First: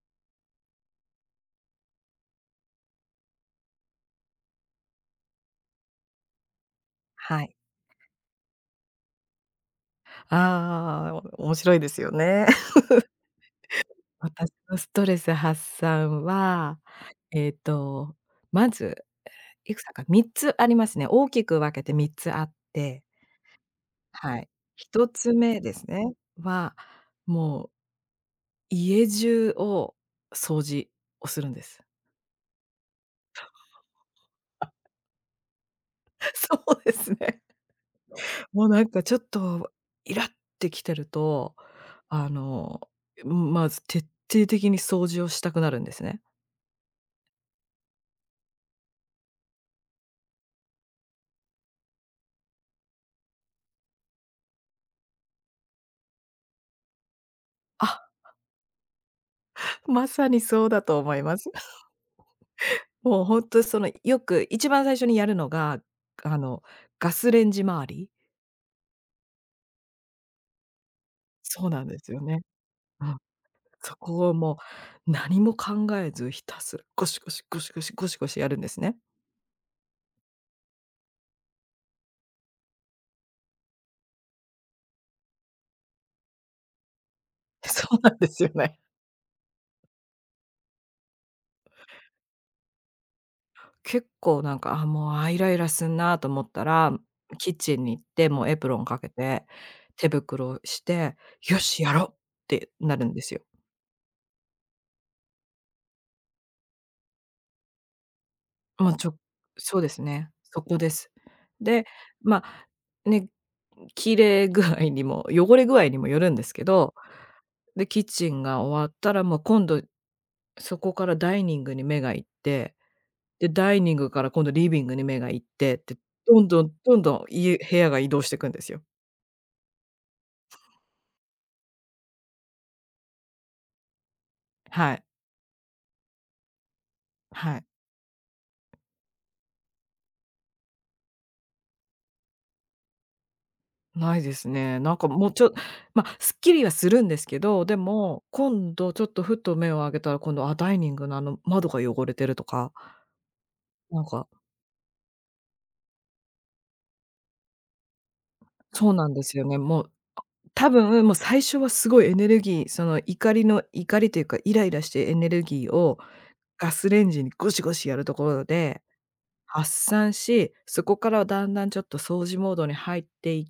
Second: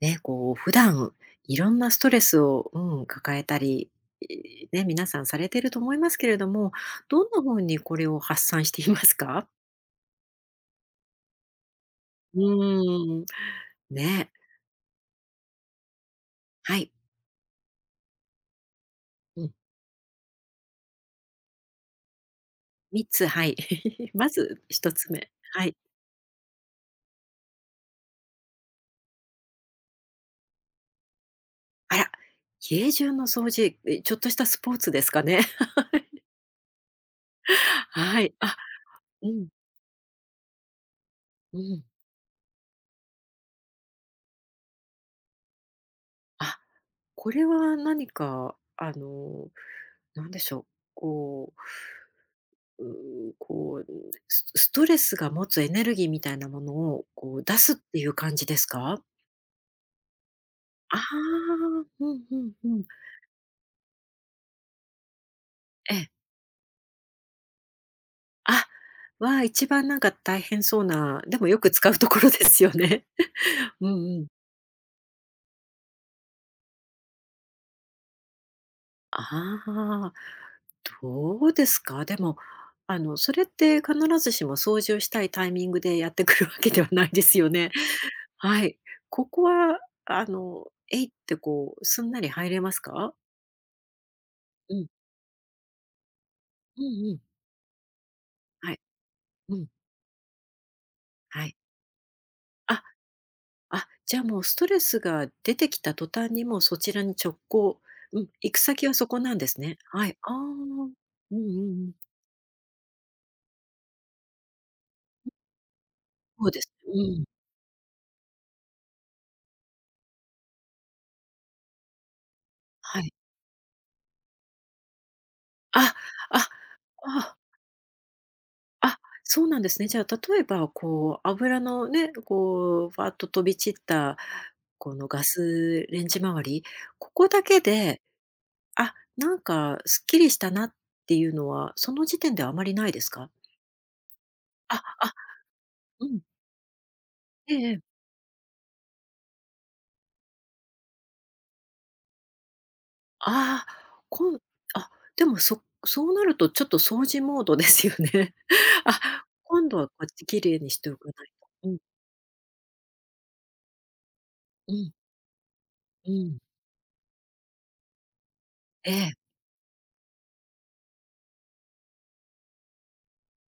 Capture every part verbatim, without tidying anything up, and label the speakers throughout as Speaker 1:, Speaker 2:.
Speaker 1: ね、こう普段いろんなストレスを、うん、抱えたり、いね、皆さんされてると思いますけれども、どんな
Speaker 2: はい。
Speaker 1: 風にこれを発散していますか？
Speaker 2: ああ、お面白いですよ
Speaker 1: う
Speaker 2: ね。
Speaker 1: ーん。ね、
Speaker 2: 私のストレス発散
Speaker 1: は
Speaker 2: は、
Speaker 1: い。
Speaker 2: えっと、まず、
Speaker 1: うん、
Speaker 2: いくつかみっつありますね。大きく分けてみっつあって、
Speaker 1: みっつ、はい。ま
Speaker 2: はい。
Speaker 1: ず1
Speaker 2: 1
Speaker 1: つ目、
Speaker 2: つ目
Speaker 1: は
Speaker 2: で
Speaker 1: い。
Speaker 2: すね、は、もう家中を掃除をするんです。
Speaker 1: あら、家中の掃除、え、ちょっとしたスポーツですかね？
Speaker 2: そうですね。
Speaker 1: はい。あ、
Speaker 2: もうなんかちょっ
Speaker 1: うん、
Speaker 2: とイラってきてると、
Speaker 1: うん。
Speaker 2: あの、まず徹底的に掃除をしたくなるんですね。
Speaker 1: あ、これは何かあの、なんでしょう、こうう、こう、スストレスが持つエネルギーみたいなものを、こう出すってい
Speaker 2: あ、
Speaker 1: う感じですか？
Speaker 2: まさにそうだと
Speaker 1: あ
Speaker 2: 思います。
Speaker 1: あ、うんうんうん。
Speaker 2: もうほんとそのよく一番最初にやるのが、
Speaker 1: ええ。
Speaker 2: あの、ガスレンジ周り。
Speaker 1: あ、は、一番なんか大変そうな、でもよ
Speaker 2: そう
Speaker 1: く
Speaker 2: なん
Speaker 1: 使
Speaker 2: で
Speaker 1: うと
Speaker 2: すよ
Speaker 1: ころで
Speaker 2: ね。
Speaker 1: すよ
Speaker 2: う
Speaker 1: ね。
Speaker 2: ん。
Speaker 1: うん
Speaker 2: そ
Speaker 1: うん。
Speaker 2: こをもう何も考えずひたすらゴシゴシゴシゴシゴシゴシやるんですね。
Speaker 1: ああ、どうですか？でも、あの、それって必ずしも掃除をしたいタイミングでやってくるわけではないですよ ね。
Speaker 2: そうなんですよ
Speaker 1: は
Speaker 2: ね。
Speaker 1: い。ここは、あの、えいってこう、すんなり入れますか？
Speaker 2: 結構なん
Speaker 1: う
Speaker 2: か、あ、
Speaker 1: ん。
Speaker 2: もう、あ、イライラすんなと思った
Speaker 1: う
Speaker 2: ら、
Speaker 1: ん
Speaker 2: キッチンに行って、もうエプ
Speaker 1: は
Speaker 2: ロ
Speaker 1: い。
Speaker 2: ンかけて、
Speaker 1: うん。
Speaker 2: 手袋をして、
Speaker 1: はいうん。はい。
Speaker 2: よし、やろうって
Speaker 1: あ、
Speaker 2: なるんですよ。
Speaker 1: あ、じゃあもうストレスが出てきた途端にもうそちらに直行、うん、行く先
Speaker 2: も
Speaker 1: は
Speaker 2: うち
Speaker 1: そ
Speaker 2: ょ
Speaker 1: こなんですね。
Speaker 2: そうです
Speaker 1: はい。
Speaker 2: ね、
Speaker 1: ああ。
Speaker 2: そこです。
Speaker 1: うんうんう
Speaker 2: で、
Speaker 1: ん。
Speaker 2: まあ、ね、綺麗具合にも、汚れ具合にもよるんで
Speaker 1: そう
Speaker 2: す
Speaker 1: で
Speaker 2: け
Speaker 1: す。
Speaker 2: ど、
Speaker 1: うん。
Speaker 2: で、キッチンが終わったら、もう今度、そこからダイニングに目が行って、
Speaker 1: はい。
Speaker 2: で、ダイニングから今度リビングに目が行ってっ
Speaker 1: あ、
Speaker 2: て、どん
Speaker 1: あ、
Speaker 2: どんどんどん、
Speaker 1: あ、
Speaker 2: 家部屋が移動していくんですよ。
Speaker 1: あ、そうなんですね。じゃあ例えばこう油のね、こうファッと飛び散った
Speaker 2: は
Speaker 1: こ
Speaker 2: い、
Speaker 1: のガスレンジ周り、ここだ
Speaker 2: は
Speaker 1: け
Speaker 2: い。
Speaker 1: で、あ、なんかすっきりしたなっていうのはその時点ではあまりないですか？
Speaker 2: ないです
Speaker 1: あ、
Speaker 2: ね。なんか
Speaker 1: あ、
Speaker 2: もうちょま、
Speaker 1: うん。
Speaker 2: すっきりはするんですけど、で
Speaker 1: ええ
Speaker 2: も、今度ちょっとふと目を上げたら、今度、あ、ダイニングのあの窓が汚れてるとか、
Speaker 1: ああ、
Speaker 2: なんか
Speaker 1: こんあ、でも、そそうなるとちょっと掃除モードですよね。
Speaker 2: そうなんで
Speaker 1: あ、
Speaker 2: すよね。
Speaker 1: 今度
Speaker 2: も
Speaker 1: は
Speaker 2: う
Speaker 1: こっち綺麗
Speaker 2: 多
Speaker 1: にしてお
Speaker 2: 分、
Speaker 1: か
Speaker 2: もう
Speaker 1: ない
Speaker 2: 最
Speaker 1: と。
Speaker 2: 初
Speaker 1: う
Speaker 2: は
Speaker 1: ん、
Speaker 2: すごいエネルギー、その怒りの怒りというか、イライ
Speaker 1: う
Speaker 2: ラし
Speaker 1: ん、
Speaker 2: てエネルギーを
Speaker 1: うん。
Speaker 2: ガスレンジにゴシゴシやるところで
Speaker 1: ええ。
Speaker 2: 発散し、そこからだんだんちょっと掃除モードに入っていっ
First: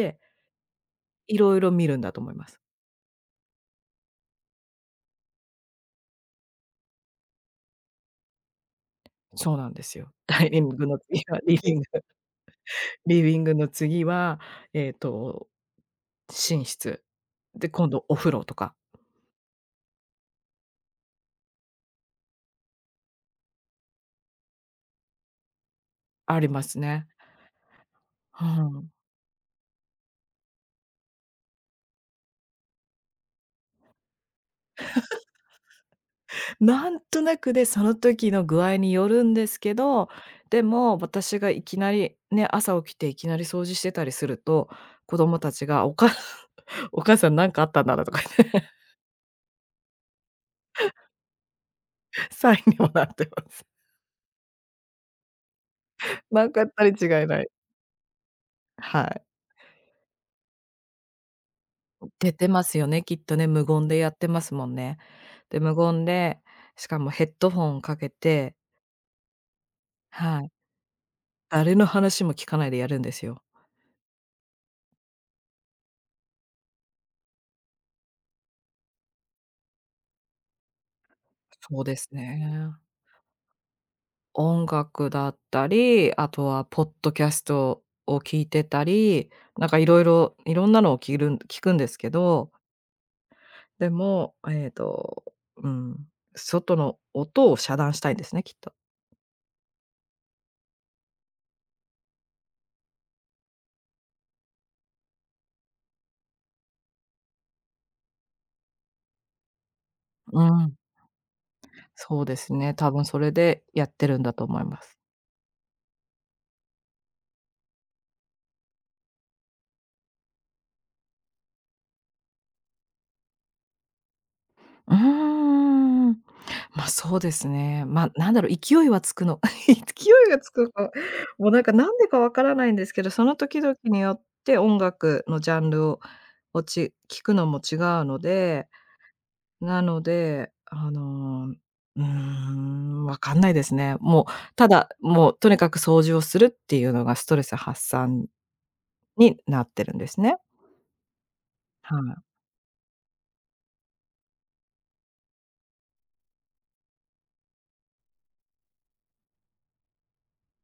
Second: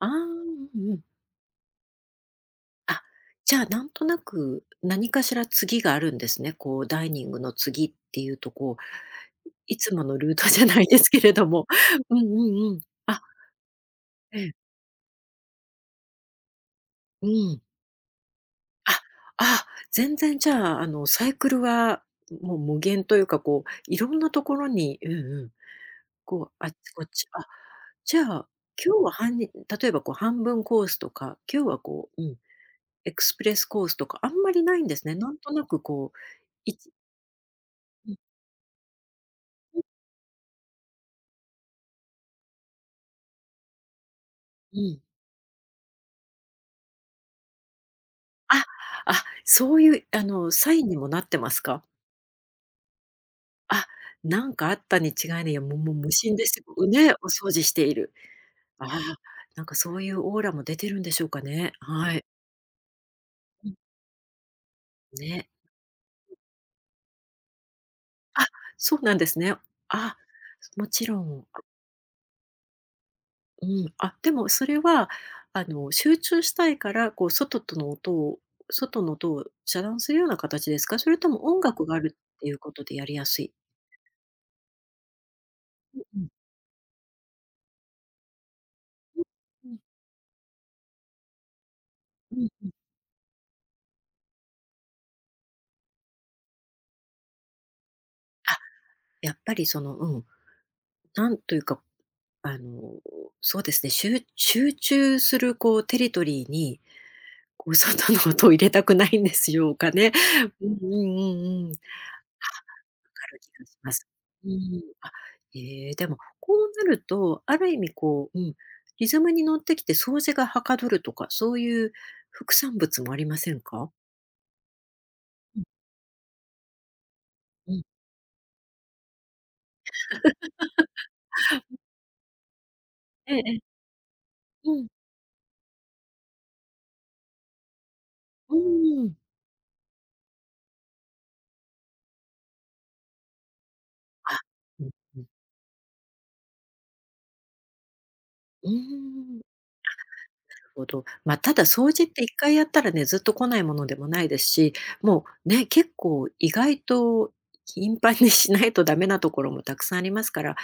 Speaker 1: ああ、うんうん。
Speaker 2: 色々見るんだと思います。
Speaker 1: あ、じゃあ、なんとなく何かしら次があるんですね。こうダイニングの次っていうと、こう、
Speaker 2: そうなん
Speaker 1: い
Speaker 2: で
Speaker 1: つ
Speaker 2: す
Speaker 1: も
Speaker 2: よ。
Speaker 1: のルー
Speaker 2: ダ
Speaker 1: ト
Speaker 2: イニ
Speaker 1: じゃ
Speaker 2: ン
Speaker 1: ない
Speaker 2: グ
Speaker 1: で
Speaker 2: の
Speaker 1: すけ
Speaker 2: 次
Speaker 1: れ
Speaker 2: は
Speaker 1: ど
Speaker 2: リ
Speaker 1: も。
Speaker 2: ビング、
Speaker 1: うんうんうん。あ、
Speaker 2: リビングの次は、
Speaker 1: ええ、
Speaker 2: えっと、寝室。
Speaker 1: うん。
Speaker 2: で、今度お風呂とか
Speaker 1: あ、あ、全然じゃあ、あの、サイクルは、もう無限というか、こう、いろんなところにうんうん、
Speaker 2: あ
Speaker 1: こ
Speaker 2: り
Speaker 1: う、
Speaker 2: ま
Speaker 1: あっ
Speaker 2: す
Speaker 1: ちこ
Speaker 2: ね。
Speaker 1: っち、あ、じゃ
Speaker 2: う
Speaker 1: あ、
Speaker 2: ん。
Speaker 1: 今日は半日例えばこう半分コースとか、今日はこう、うん、エクスプレスコースとかあんまりないんですね。なんとなくこう、い
Speaker 2: な
Speaker 1: ち
Speaker 2: んとなくで、その
Speaker 1: うん
Speaker 2: 時の具合によるんですけど、でも私がいきなりね、朝起きていきなり掃除してたりすると、
Speaker 1: うん。
Speaker 2: 子供たちがおか お母さんなんかあったんだなとか言っ
Speaker 1: あ、
Speaker 2: て、
Speaker 1: あ、そういうあの、サインにもなってますか？
Speaker 2: サインにもなってます。
Speaker 1: あ、なんかあったに違いない、いや、もうもう無心
Speaker 2: な
Speaker 1: で
Speaker 2: ん
Speaker 1: す
Speaker 2: かあった
Speaker 1: よ
Speaker 2: に違
Speaker 1: ね、
Speaker 2: い
Speaker 1: お
Speaker 2: ない。
Speaker 1: 掃除している。あ
Speaker 2: は
Speaker 1: あ、
Speaker 2: い。
Speaker 1: なんかそういうオーラも出てるんでしょうかね。はい。
Speaker 2: 出てますよね、きっとね、無言でやってますもんね。
Speaker 1: ね。
Speaker 2: で、無言で、しかもヘッドホンかけ
Speaker 1: あ、
Speaker 2: て、
Speaker 1: そうなんですね。あ、
Speaker 2: はい、
Speaker 1: もちろん、
Speaker 2: 誰の話も聞かないでやるんですよ。
Speaker 1: うん。あ、でもそれは、あの、集中したいから、こう、外との音を外の音を遮断するような形ですか？それとも音
Speaker 2: そう
Speaker 1: 楽
Speaker 2: で
Speaker 1: があ
Speaker 2: す
Speaker 1: るっていう
Speaker 2: ね。
Speaker 1: ことでやりやすい？
Speaker 2: 音楽だった
Speaker 1: う
Speaker 2: り、あ
Speaker 1: ん、
Speaker 2: とはポッドキャストを聞いてたり、な
Speaker 1: う
Speaker 2: んか
Speaker 1: ん、
Speaker 2: いろいろいろんなのを聞るん聞くんですけ
Speaker 1: うん、
Speaker 2: ど、
Speaker 1: うん。
Speaker 2: でも、ええと、うん、外の音を遮断したいんですね、きっ
Speaker 1: あ、
Speaker 2: と。
Speaker 1: やっぱりその、うん、なんというか、あの、そうですね、しゅう集中するこうテリトリーに、こう、外の音を入れたくないんですよかね。
Speaker 2: う
Speaker 1: う
Speaker 2: ん。
Speaker 1: んうんうんうん。
Speaker 2: そうですね、多分そ
Speaker 1: か
Speaker 2: れ
Speaker 1: る気
Speaker 2: で
Speaker 1: がし
Speaker 2: やっ
Speaker 1: ま
Speaker 2: て
Speaker 1: す。
Speaker 2: るんだと
Speaker 1: う
Speaker 2: 思いま
Speaker 1: ん、
Speaker 2: す。
Speaker 1: あ、ええ、でも、こうなると、ある意味こう、うん、リズムに乗ってきて掃除がはかどるとか、そういう副産物もありませんか？
Speaker 2: うー
Speaker 1: うん
Speaker 2: ん。ま、そうです
Speaker 1: うん。
Speaker 2: ね。ま、なんだろう、勢いはつくの 勢いがつくの。もうなんかなんでかわからないんですけど、そ
Speaker 1: え
Speaker 2: の
Speaker 1: ええ
Speaker 2: 時々
Speaker 1: え、
Speaker 2: によって
Speaker 1: う
Speaker 2: 音
Speaker 1: ん、
Speaker 2: 楽のジャンルををち聞くのも違うの
Speaker 1: う
Speaker 2: で、
Speaker 1: ーん。
Speaker 2: なので、あの、うーん、わかんないですね。もう、
Speaker 1: あ、
Speaker 2: た
Speaker 1: う
Speaker 2: だ、
Speaker 1: んうん。
Speaker 2: もうとにかく掃除をするっていうのがストレス発散
Speaker 1: うーん、
Speaker 2: に
Speaker 1: なる
Speaker 2: なってるんですね。
Speaker 1: ほど。ま、ただ掃
Speaker 2: は
Speaker 1: 除っ
Speaker 2: い。
Speaker 1: て一回やったらね、ずっと来ないものでもないですし、もうね、結構意外と頻繁にしないとダメなところもたくさんありますから、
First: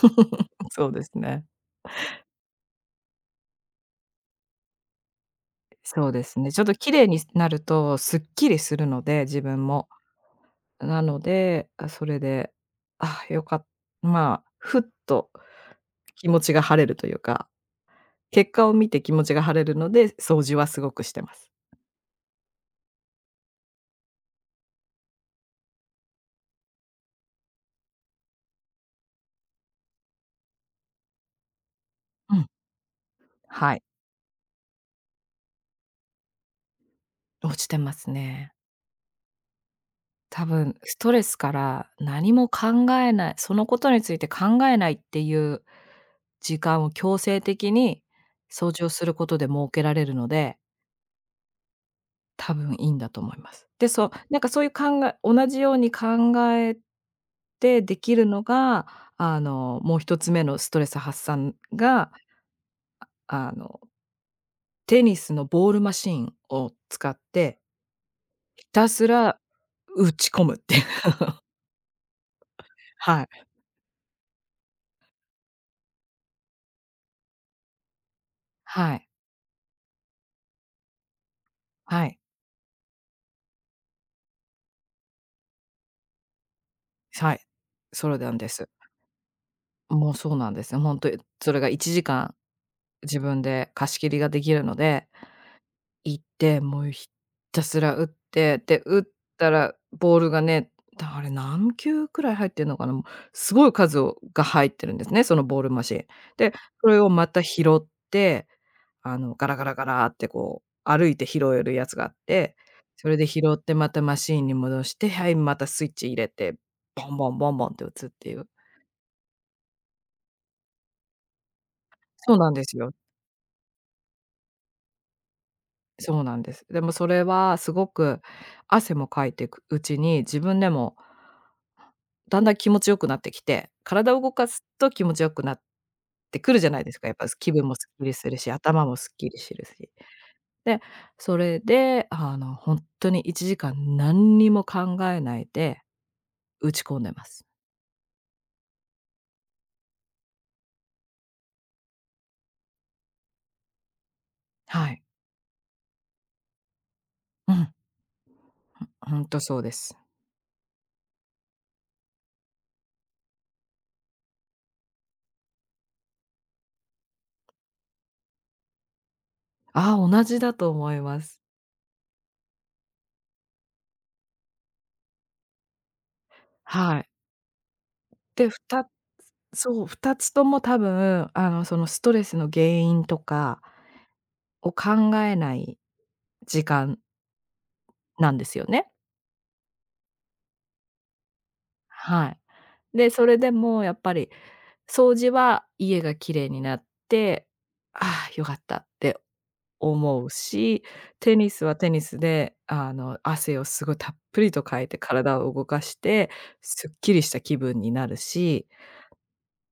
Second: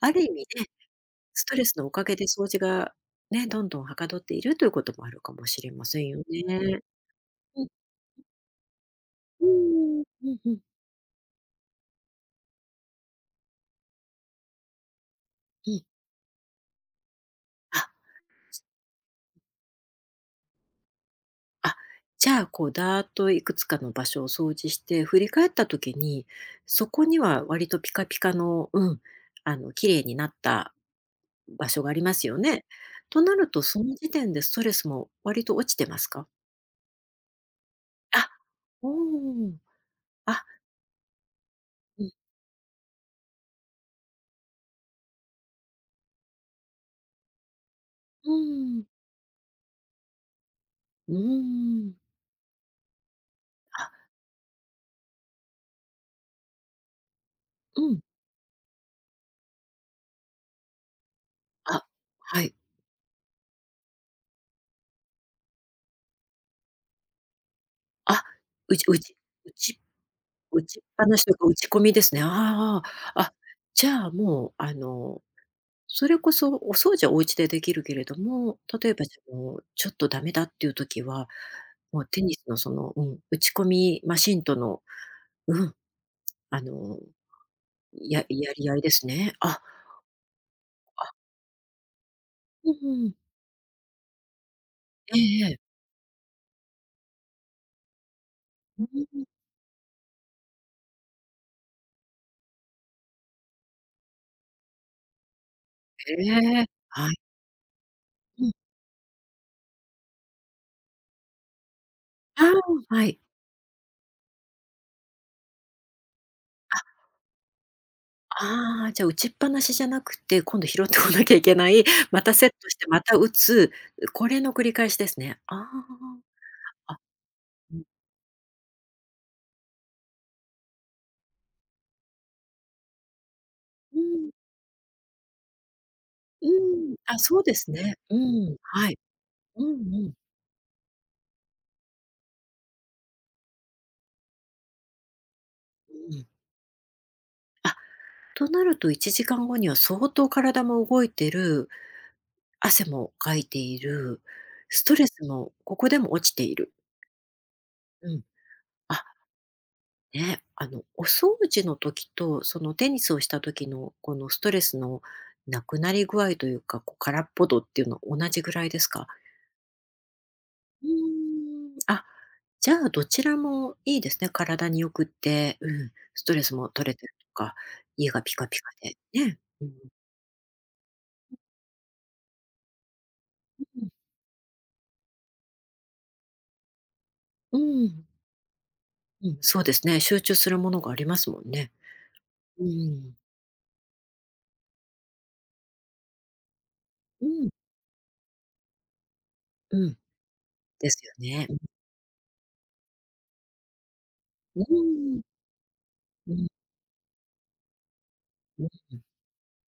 Speaker 1: ある意味 ね
Speaker 2: そうですね。
Speaker 1: ストレスのおかげで掃除がね、どんどんはかどっているということもあるかもしれませ
Speaker 2: そ
Speaker 1: ん
Speaker 2: う
Speaker 1: よ
Speaker 2: ですね。ちょっと
Speaker 1: ね。
Speaker 2: 綺麗になる
Speaker 1: うん
Speaker 2: とすっきりするので、自
Speaker 1: う
Speaker 2: 分も。
Speaker 1: ん、うんうん、
Speaker 2: なので、あ、それで、あ、よかっまあ、ふっと
Speaker 1: うん。
Speaker 2: 気持ちが晴れるというか、
Speaker 1: あ、
Speaker 2: 結果を見て気持ちが晴れるので、掃除はすごくしてます。
Speaker 1: あ、じゃあ、こうだーっといくつかの場所を掃除して振り返った時に、そこには割とピカピカの、うん、あの綺麗になった場所があります
Speaker 2: う
Speaker 1: よ
Speaker 2: ん、
Speaker 1: ね。となると、
Speaker 2: はい、
Speaker 1: その時点でストレスも割と落ちてますか？
Speaker 2: 落ちてます
Speaker 1: あ、
Speaker 2: ね。
Speaker 1: おーあ、
Speaker 2: 多分ストレスから
Speaker 1: うん、
Speaker 2: 何も考えない、そのことについて考えないっていう時間を強制的に
Speaker 1: う
Speaker 2: 掃
Speaker 1: ん、
Speaker 2: 除をすることで設けられるので
Speaker 1: うん、
Speaker 2: 多分いいんだと思います。で、
Speaker 1: あ、
Speaker 2: そう、なんかそういう考え同じように考え
Speaker 1: う
Speaker 2: てで
Speaker 1: ん、
Speaker 2: きるのが、あの、もう一つ目のストレス発散
Speaker 1: あ、
Speaker 2: が、
Speaker 1: はい。
Speaker 2: あの、テニスのボールマシーンを使って、
Speaker 1: あ、
Speaker 2: ひ
Speaker 1: うち
Speaker 2: た
Speaker 1: う
Speaker 2: す
Speaker 1: ち
Speaker 2: ら
Speaker 1: うち
Speaker 2: 打ち込むっ
Speaker 1: 打
Speaker 2: てい
Speaker 1: ち
Speaker 2: う。
Speaker 1: っぱなしとか打ち込みですね。ああ
Speaker 2: はい。
Speaker 1: あじゃあもう、あの、それこそお掃除はお家でできるけれども、例え
Speaker 2: は
Speaker 1: ば
Speaker 2: い。
Speaker 1: その、ちょっとダメだっていう時は、もう
Speaker 2: はい。
Speaker 1: テニスのその、うん、打ち込みマシンとの、うん、あの、
Speaker 2: はい。それ
Speaker 1: や
Speaker 2: なんで
Speaker 1: や
Speaker 2: す。
Speaker 1: り合いですね。あ、
Speaker 2: もうそうなんですよ。ほんと、それがいちじかん
Speaker 1: うんうん。
Speaker 2: 自分で貸し切りができるので
Speaker 1: ええええ。
Speaker 2: 行って、もうひたすら打って、で、
Speaker 1: う
Speaker 2: 打っ
Speaker 1: ん、
Speaker 2: たらボールがね、だあれ何球くらい入ってんのかな、もうすごい数をが入ってるんですね、そのボールマシン。
Speaker 1: へ
Speaker 2: で、
Speaker 1: え。
Speaker 2: それを
Speaker 1: はい。
Speaker 2: また拾って、
Speaker 1: うん。
Speaker 2: あの、ガラガラガラってこう歩いて拾えるやつがあっ
Speaker 1: あ
Speaker 2: て、
Speaker 1: あ、は
Speaker 2: それ
Speaker 1: い。
Speaker 2: で拾ってまたマシーンに戻して、はい、またスイッチ入れて、ボンボンボンボンって打つっていう。
Speaker 1: ああ、じゃあ、打ちっぱなしじゃなくて、今度拾ってこなきゃいけない、ま
Speaker 2: そ
Speaker 1: た
Speaker 2: う
Speaker 1: セ
Speaker 2: な
Speaker 1: ッ
Speaker 2: んで
Speaker 1: トし
Speaker 2: す
Speaker 1: て、
Speaker 2: よ。
Speaker 1: また打つ、これの繰り返しですね。あ
Speaker 2: そうなんです。でも
Speaker 1: あ、あ、
Speaker 2: それはす
Speaker 1: うん、
Speaker 2: ごく汗もかいてくうちに、自分でもだんだん気持ち良くなってきて、
Speaker 1: う
Speaker 2: 体を
Speaker 1: ん、
Speaker 2: 動かすと気持ち良くなってくるじゃないですか、やっ
Speaker 1: あ、
Speaker 2: ぱ
Speaker 1: そう
Speaker 2: 気
Speaker 1: で
Speaker 2: 分
Speaker 1: す
Speaker 2: もすっ
Speaker 1: ね。
Speaker 2: きり
Speaker 1: う
Speaker 2: するし、
Speaker 1: ん、
Speaker 2: 頭
Speaker 1: は
Speaker 2: も
Speaker 1: い。
Speaker 2: すっきりする
Speaker 1: うん
Speaker 2: し。
Speaker 1: うん、
Speaker 2: で、それで、あの、ほんとにいちじかん何にも考えないで
Speaker 1: うん。
Speaker 2: 打ち込んでます。
Speaker 1: あ、となるといちじかんごには相当体も動いてる、汗もかいている、ス
Speaker 2: は
Speaker 1: ト
Speaker 2: い。
Speaker 1: レスもここでも落ちている。
Speaker 2: うん、
Speaker 1: うん。あ、
Speaker 2: ほんとそうです。
Speaker 1: ね、あの、お掃除の時と、そのテニスをした時の、このストレスのなくなり具合というか、こう空っぽ度っていうのは同じぐらいですか？
Speaker 2: ああ、同じだと
Speaker 1: うー
Speaker 2: 思います。
Speaker 1: ん、あ、じゃあどちらもいいですね。体によくって、うん、ストレスも取れ
Speaker 2: は
Speaker 1: て
Speaker 2: い。
Speaker 1: るとか、家がピ
Speaker 2: で、
Speaker 1: カピカ
Speaker 2: 2
Speaker 1: で、ね。うん、
Speaker 2: そう、ふたつとも多分、あの、そのストレスの原因とかを考えない時間
Speaker 1: うん、うん、
Speaker 2: なんですよね。
Speaker 1: うん、そうですね。集中するものがありますもんね。
Speaker 2: は
Speaker 1: う
Speaker 2: い。で、
Speaker 1: ん、
Speaker 2: それでもやっぱり掃除は家が綺麗になっ
Speaker 1: う
Speaker 2: て、
Speaker 1: ん、
Speaker 2: ああ、良かったって
Speaker 1: うん、
Speaker 2: 思うし、
Speaker 1: ですよ
Speaker 2: テ
Speaker 1: ね。
Speaker 2: ニスはテニスで、あの、汗をすごいたっぷり
Speaker 1: う
Speaker 2: と
Speaker 1: ん、
Speaker 2: かいて
Speaker 1: うん、
Speaker 2: 体を動かして、
Speaker 1: うん、
Speaker 2: すっきりした気分になる
Speaker 1: う
Speaker 2: し、
Speaker 1: ん。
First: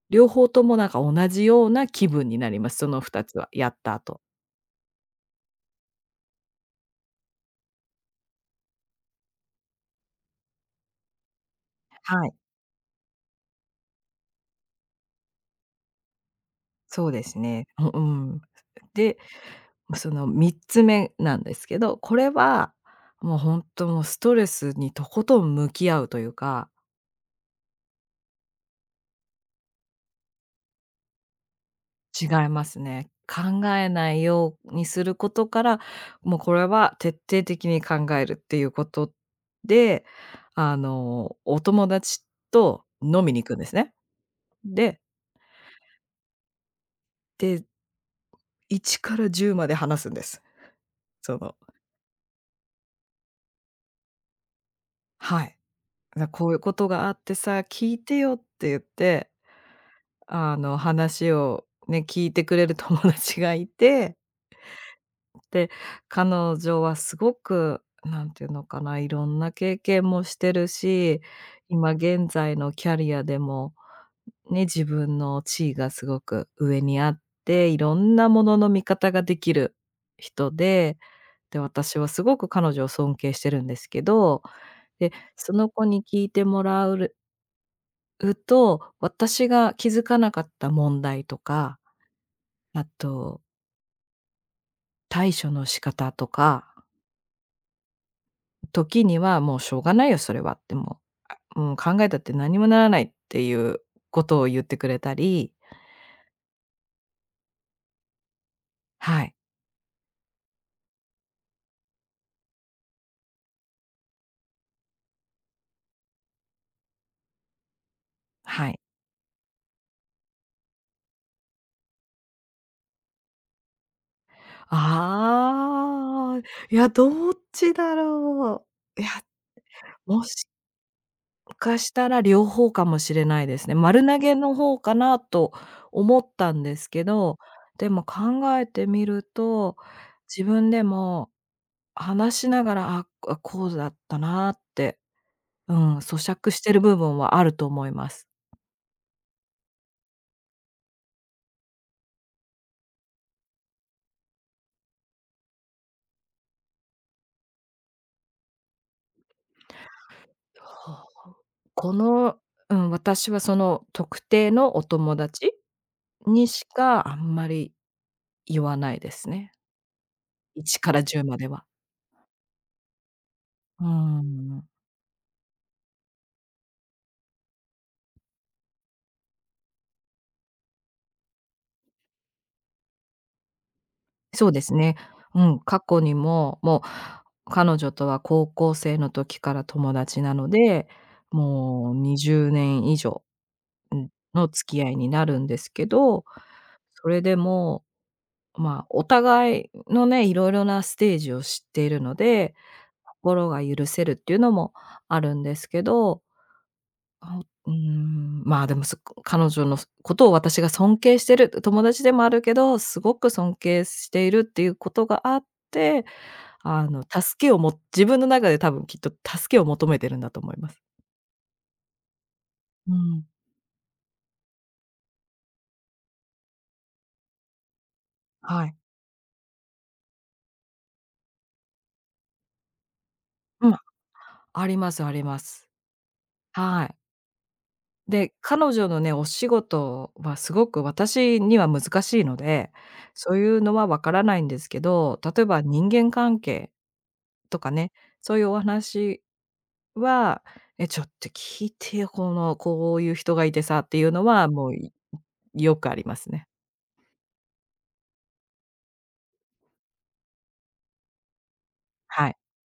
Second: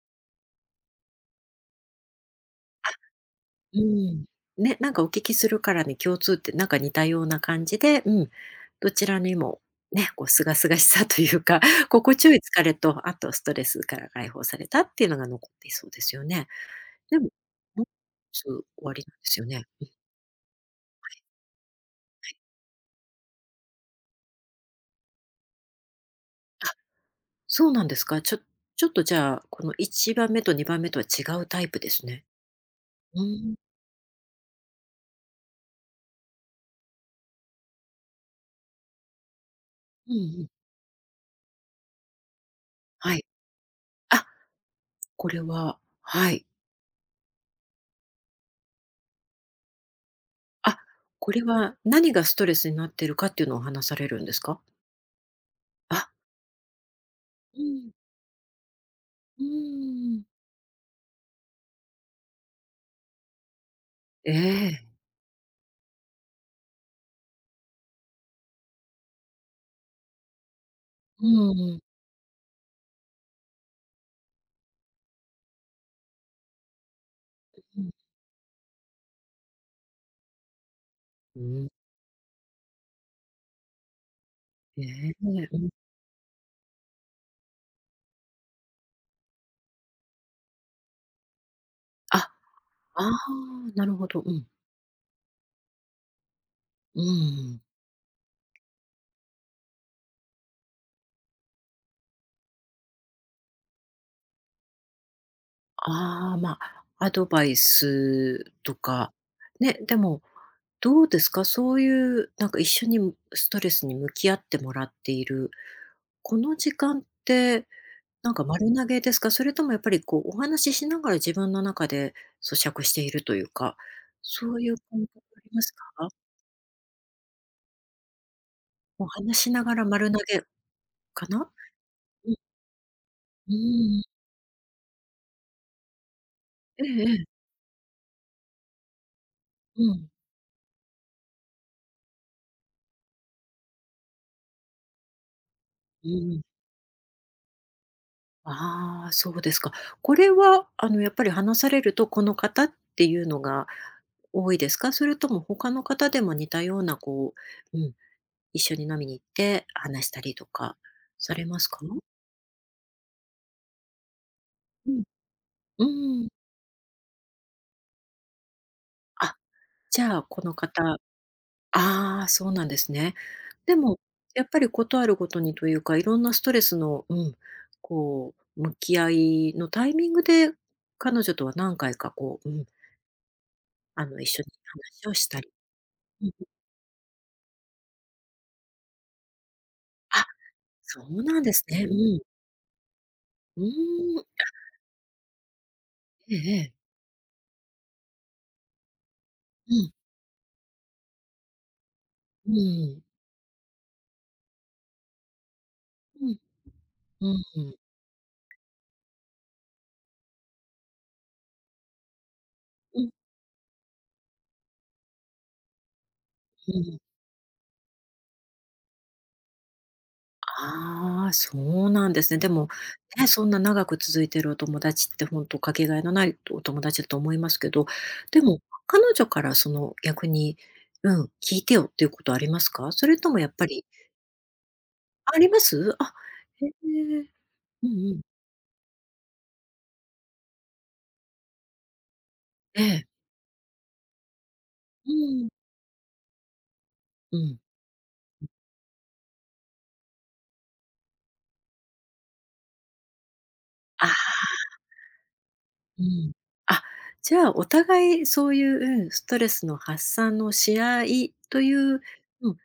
Speaker 2: 両方ともなんか同じような気分になります。そのふたつはやっ
Speaker 1: う
Speaker 2: た後。
Speaker 1: ん。ね、なんかお聞きするからに共通ってなんか似たような感じで、うん、どちらにもね、こう清々しさというか、心
Speaker 2: は
Speaker 1: 地
Speaker 2: い、
Speaker 1: よい疲れと、あとストレスから解放されたっていうのが残っていそうですよね。
Speaker 2: そう
Speaker 1: で
Speaker 2: で
Speaker 1: も、
Speaker 2: すね。
Speaker 1: もう
Speaker 2: ううん。
Speaker 1: ひとつ終わりなん
Speaker 2: で、
Speaker 1: ですよね。
Speaker 2: そのみっつめなんですけど、これはもうほんともうストレスにとことん向き合うという
Speaker 1: あ、
Speaker 2: か。
Speaker 1: そうなんですか。ちょちょっとじゃあ、このいちばんめとにばんめとは違うタイプですね。
Speaker 2: 違いますね。
Speaker 1: うん、
Speaker 2: 考えないようにすることから、もうこれは徹底的に考えるっていうことで、
Speaker 1: うんうん。
Speaker 2: あの、お友達と
Speaker 1: は
Speaker 2: 飲
Speaker 1: い。
Speaker 2: みに行くんですね。
Speaker 1: あ、
Speaker 2: で、
Speaker 1: これははい。
Speaker 2: で、いちからじゅうまで話すんです。
Speaker 1: あ、こ
Speaker 2: そ
Speaker 1: れ
Speaker 2: の
Speaker 1: は何がストレスになってるかっていうのを話されるんですか？
Speaker 2: はい。
Speaker 1: あ。
Speaker 2: な「こういうことがあってさ、
Speaker 1: うん、
Speaker 2: 聞いてよ」って言って、
Speaker 1: うーん。
Speaker 2: あの、話をね、聞いてくれる友達がいて
Speaker 1: ええ。
Speaker 2: で、彼女はすごく、なんていうのかな、いろんな経験もしてるし、
Speaker 1: うんうん、
Speaker 2: 今現在のキャリアでも、ね、自分の地位がすごく上にあって、い
Speaker 1: うん。
Speaker 2: ろんなものの見方ができる人で、
Speaker 1: う
Speaker 2: で、
Speaker 1: ん、
Speaker 2: 私はすごく彼女を尊敬してるんですけど、
Speaker 1: え
Speaker 2: で、
Speaker 1: え、
Speaker 2: そ
Speaker 1: う
Speaker 2: の
Speaker 1: ん。
Speaker 2: 子に聞いてもらううと、私が気づかなかった問題とか、
Speaker 1: あ、
Speaker 2: あ
Speaker 1: ああ、
Speaker 2: と
Speaker 1: なるほど。うん。
Speaker 2: 対処の仕方とか
Speaker 1: うん。
Speaker 2: 時にはもうしょうがないよ、それはってもう、あ、うん、考えたって何にもならないっていうことを言ってくれたり、
Speaker 1: ああ、ま、アドバイスとか、
Speaker 2: はい、
Speaker 1: ね、でも、どうですか？そういう、なんか一緒にストレスに向き合ってもらっている、この時間って、なんか
Speaker 2: は
Speaker 1: 丸
Speaker 2: い。
Speaker 1: 投げですか？それともやっぱりこうお話ししながら自分の中で咀嚼しているというか、そういう感覚ありますか？
Speaker 2: ああ、いや、どっちだろう。い
Speaker 1: もう
Speaker 2: や、
Speaker 1: 話しながら丸投
Speaker 2: も
Speaker 1: げ
Speaker 2: し
Speaker 1: かな？
Speaker 2: かしたら
Speaker 1: うん、
Speaker 2: 両方かもしれない
Speaker 1: う
Speaker 2: ですね。
Speaker 1: ん。
Speaker 2: 丸投げの方かなと思ったんで
Speaker 1: え
Speaker 2: す
Speaker 1: え
Speaker 2: け
Speaker 1: ええ。
Speaker 2: ど、でも考えてみると、
Speaker 1: うん。
Speaker 2: 自分でも話しながら、あ、あ、こうだったなって、うん、
Speaker 1: う
Speaker 2: 咀
Speaker 1: ん。
Speaker 2: 嚼してる部分はあると思います。
Speaker 1: ああ、そうですか。これは、あの、やっぱり話されると、この方っていうのが多いですか？それとも他の方でも似たような、こう、うん、一緒に飲みに行って話したりと か
Speaker 2: は
Speaker 1: さ
Speaker 2: あ。
Speaker 1: れますか？
Speaker 2: この、うん、私はその特定のお
Speaker 1: うん。
Speaker 2: 友達
Speaker 1: うん。
Speaker 2: にしかあんまり言わないです
Speaker 1: あ、
Speaker 2: ね。
Speaker 1: じゃあ、この
Speaker 2: いち
Speaker 1: 方
Speaker 2: からじゅうまでは。
Speaker 1: ああ、そうなんですね。で
Speaker 2: うー
Speaker 1: も、やっぱ
Speaker 2: ん。
Speaker 1: りことあるごとにというか、いろんなストレスの、うん、こう、向き合いのタイミングで、彼女とは何回かこう、うん、あの、一緒
Speaker 2: そ
Speaker 1: に
Speaker 2: うですね。
Speaker 1: 話をした
Speaker 2: う
Speaker 1: り。
Speaker 2: ん、過去に
Speaker 1: うん
Speaker 2: も、もう彼女とは高校生の時から友達
Speaker 1: あ、
Speaker 2: なので、
Speaker 1: そうなんですね。
Speaker 2: も
Speaker 1: う
Speaker 2: う
Speaker 1: ん。
Speaker 2: にじゅうねん以上、
Speaker 1: うー
Speaker 2: ん、
Speaker 1: ん。
Speaker 2: の付き合いになるんですけど、
Speaker 1: ええ
Speaker 2: それでも、まあ、お互いのね、いろいろなステージを知っているので心が許せるっていうのもあるんですけど、
Speaker 1: う
Speaker 2: うー
Speaker 1: ん。
Speaker 2: ん、まあ、でも、す彼女のことを私が尊敬してる、友達でもあるけど、
Speaker 1: う
Speaker 2: す
Speaker 1: ん、うん。うんう
Speaker 2: ごく尊敬しているっていうことがあって、
Speaker 1: んう
Speaker 2: あ
Speaker 1: ん
Speaker 2: の、助けをも自分の中で多分きっと助けを求めてるんだと思います。
Speaker 1: ああ、そうなんですね。でも、
Speaker 2: うん、
Speaker 1: ね、そんな長く続いてるお友達って本当かけがえのないお友達だと思いますけど、でも
Speaker 2: はい。
Speaker 1: 彼女からその逆に、うん、聞いてよっていうことありますか？それともやっぱ
Speaker 2: うん、
Speaker 1: り
Speaker 2: ありますありま
Speaker 1: ありま
Speaker 2: す。
Speaker 1: す？あ、へえ。
Speaker 2: はい。
Speaker 1: うんうん。
Speaker 2: で、彼女のね、お仕事はすごく私には難しいので、
Speaker 1: ええ。
Speaker 2: そういうのはわからないんですけ
Speaker 1: う
Speaker 2: ど、例え
Speaker 1: ん。
Speaker 2: ば人間関係
Speaker 1: う
Speaker 2: と
Speaker 1: ん。
Speaker 2: かね、そういうお話は、「え、ちょっと聞いてよ、このこういう人がいてさ」ってい
Speaker 1: あ
Speaker 2: う
Speaker 1: あ、
Speaker 2: のは、もう、いよくあ
Speaker 1: う
Speaker 2: ります
Speaker 1: ん。
Speaker 2: ね。
Speaker 1: あ、じゃあお互いそういう、うん、ストレスの発散のし合いという、
Speaker 2: はい、
Speaker 1: うん、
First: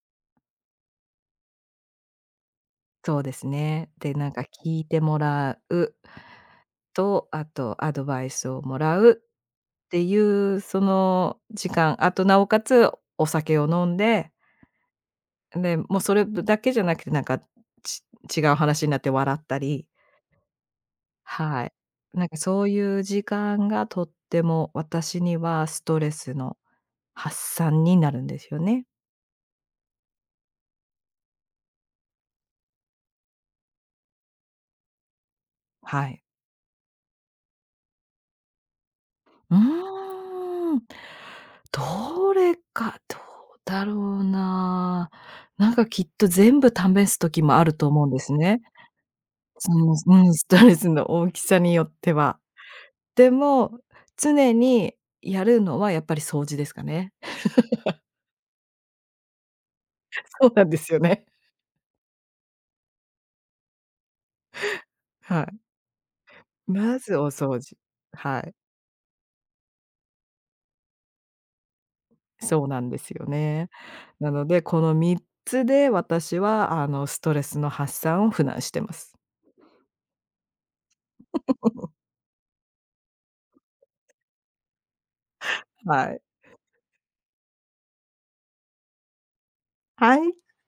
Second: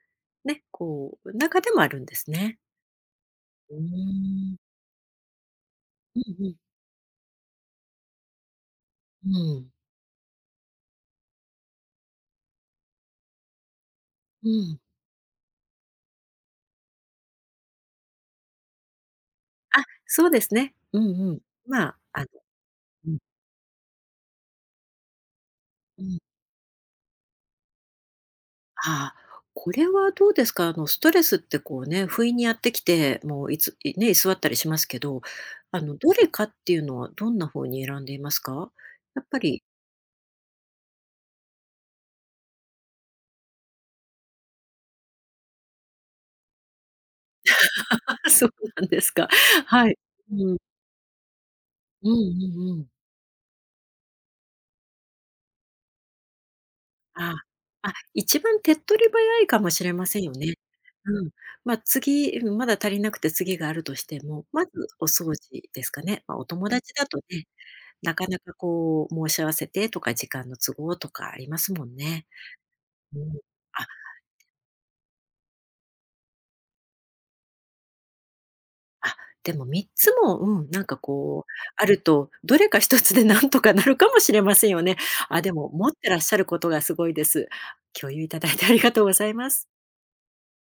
Speaker 1: ね、こう、中でもあるんですね。
Speaker 2: そうです
Speaker 1: う
Speaker 2: ね。で、なんか
Speaker 1: ーん。
Speaker 2: 聞いてもらう
Speaker 1: うんうん。
Speaker 2: と、あとアドバイスをもらうっ
Speaker 1: うん、
Speaker 2: ていう、その時間、あと、なおかつお酒を飲んで、
Speaker 1: うん。
Speaker 2: で、もうそれだけじゃなくて、なんか、ち違う話になって笑った
Speaker 1: あ、
Speaker 2: り。
Speaker 1: そうですね。うんうん。
Speaker 2: はい。
Speaker 1: まあ、あ
Speaker 2: なん
Speaker 1: の
Speaker 2: かそういう
Speaker 1: うん
Speaker 2: 時間がとっても私にはスト
Speaker 1: う
Speaker 2: レ
Speaker 1: ん。
Speaker 2: スの発散になるんですよね。
Speaker 1: ああ、これはどうですか？あの、ストレスってこうね、不意にやってきて、もういついね、居座ったりしますけど、あの、
Speaker 2: は
Speaker 1: ど
Speaker 2: い。
Speaker 1: れかっていうのはどんな方に選んでいますか？やっぱ
Speaker 2: う
Speaker 1: り
Speaker 2: ーん。どれか、どうだろうな。なんかきっと全部試す時もあると思うんで す
Speaker 1: そう
Speaker 2: ね。
Speaker 1: なんですか。
Speaker 2: そ
Speaker 1: は
Speaker 2: の、
Speaker 1: い。
Speaker 2: うん、ス
Speaker 1: う
Speaker 2: ト
Speaker 1: ん。
Speaker 2: レスの大きさによっ
Speaker 1: う
Speaker 2: ては。
Speaker 1: んうんうん。
Speaker 2: でも、常にやるのはやっぱり掃除ですかね。
Speaker 1: ああ、あ、一番手っ取り早いかもしれませんよ
Speaker 2: そう
Speaker 1: ね。
Speaker 2: なんですよね。
Speaker 1: うん。まあ、次、うん、まだ足りなくて次があるとしても、まずお掃
Speaker 2: はい。
Speaker 1: 除ですかね。まあ、お友達
Speaker 2: ま
Speaker 1: だ
Speaker 2: ず
Speaker 1: と
Speaker 2: お
Speaker 1: ね、
Speaker 2: 掃除。
Speaker 1: なか
Speaker 2: は
Speaker 1: な
Speaker 2: い。
Speaker 1: かこう申し合わせてとか時間の都合とかありますもんね。
Speaker 2: そうなんです
Speaker 1: う
Speaker 2: よ
Speaker 1: ん。
Speaker 2: ね。
Speaker 1: あ、
Speaker 2: なので、このみっつで私はあの、ストレスの発散を普段してます。
Speaker 1: あ、でもみっつも、うん、なんかこうあると、どれかひとつでなんとかなるかもしれませんよね。あ、でも持って
Speaker 2: は
Speaker 1: ら
Speaker 2: い。
Speaker 1: っしゃることがすごいです。共有いただいてありがとうございます。
Speaker 2: はい。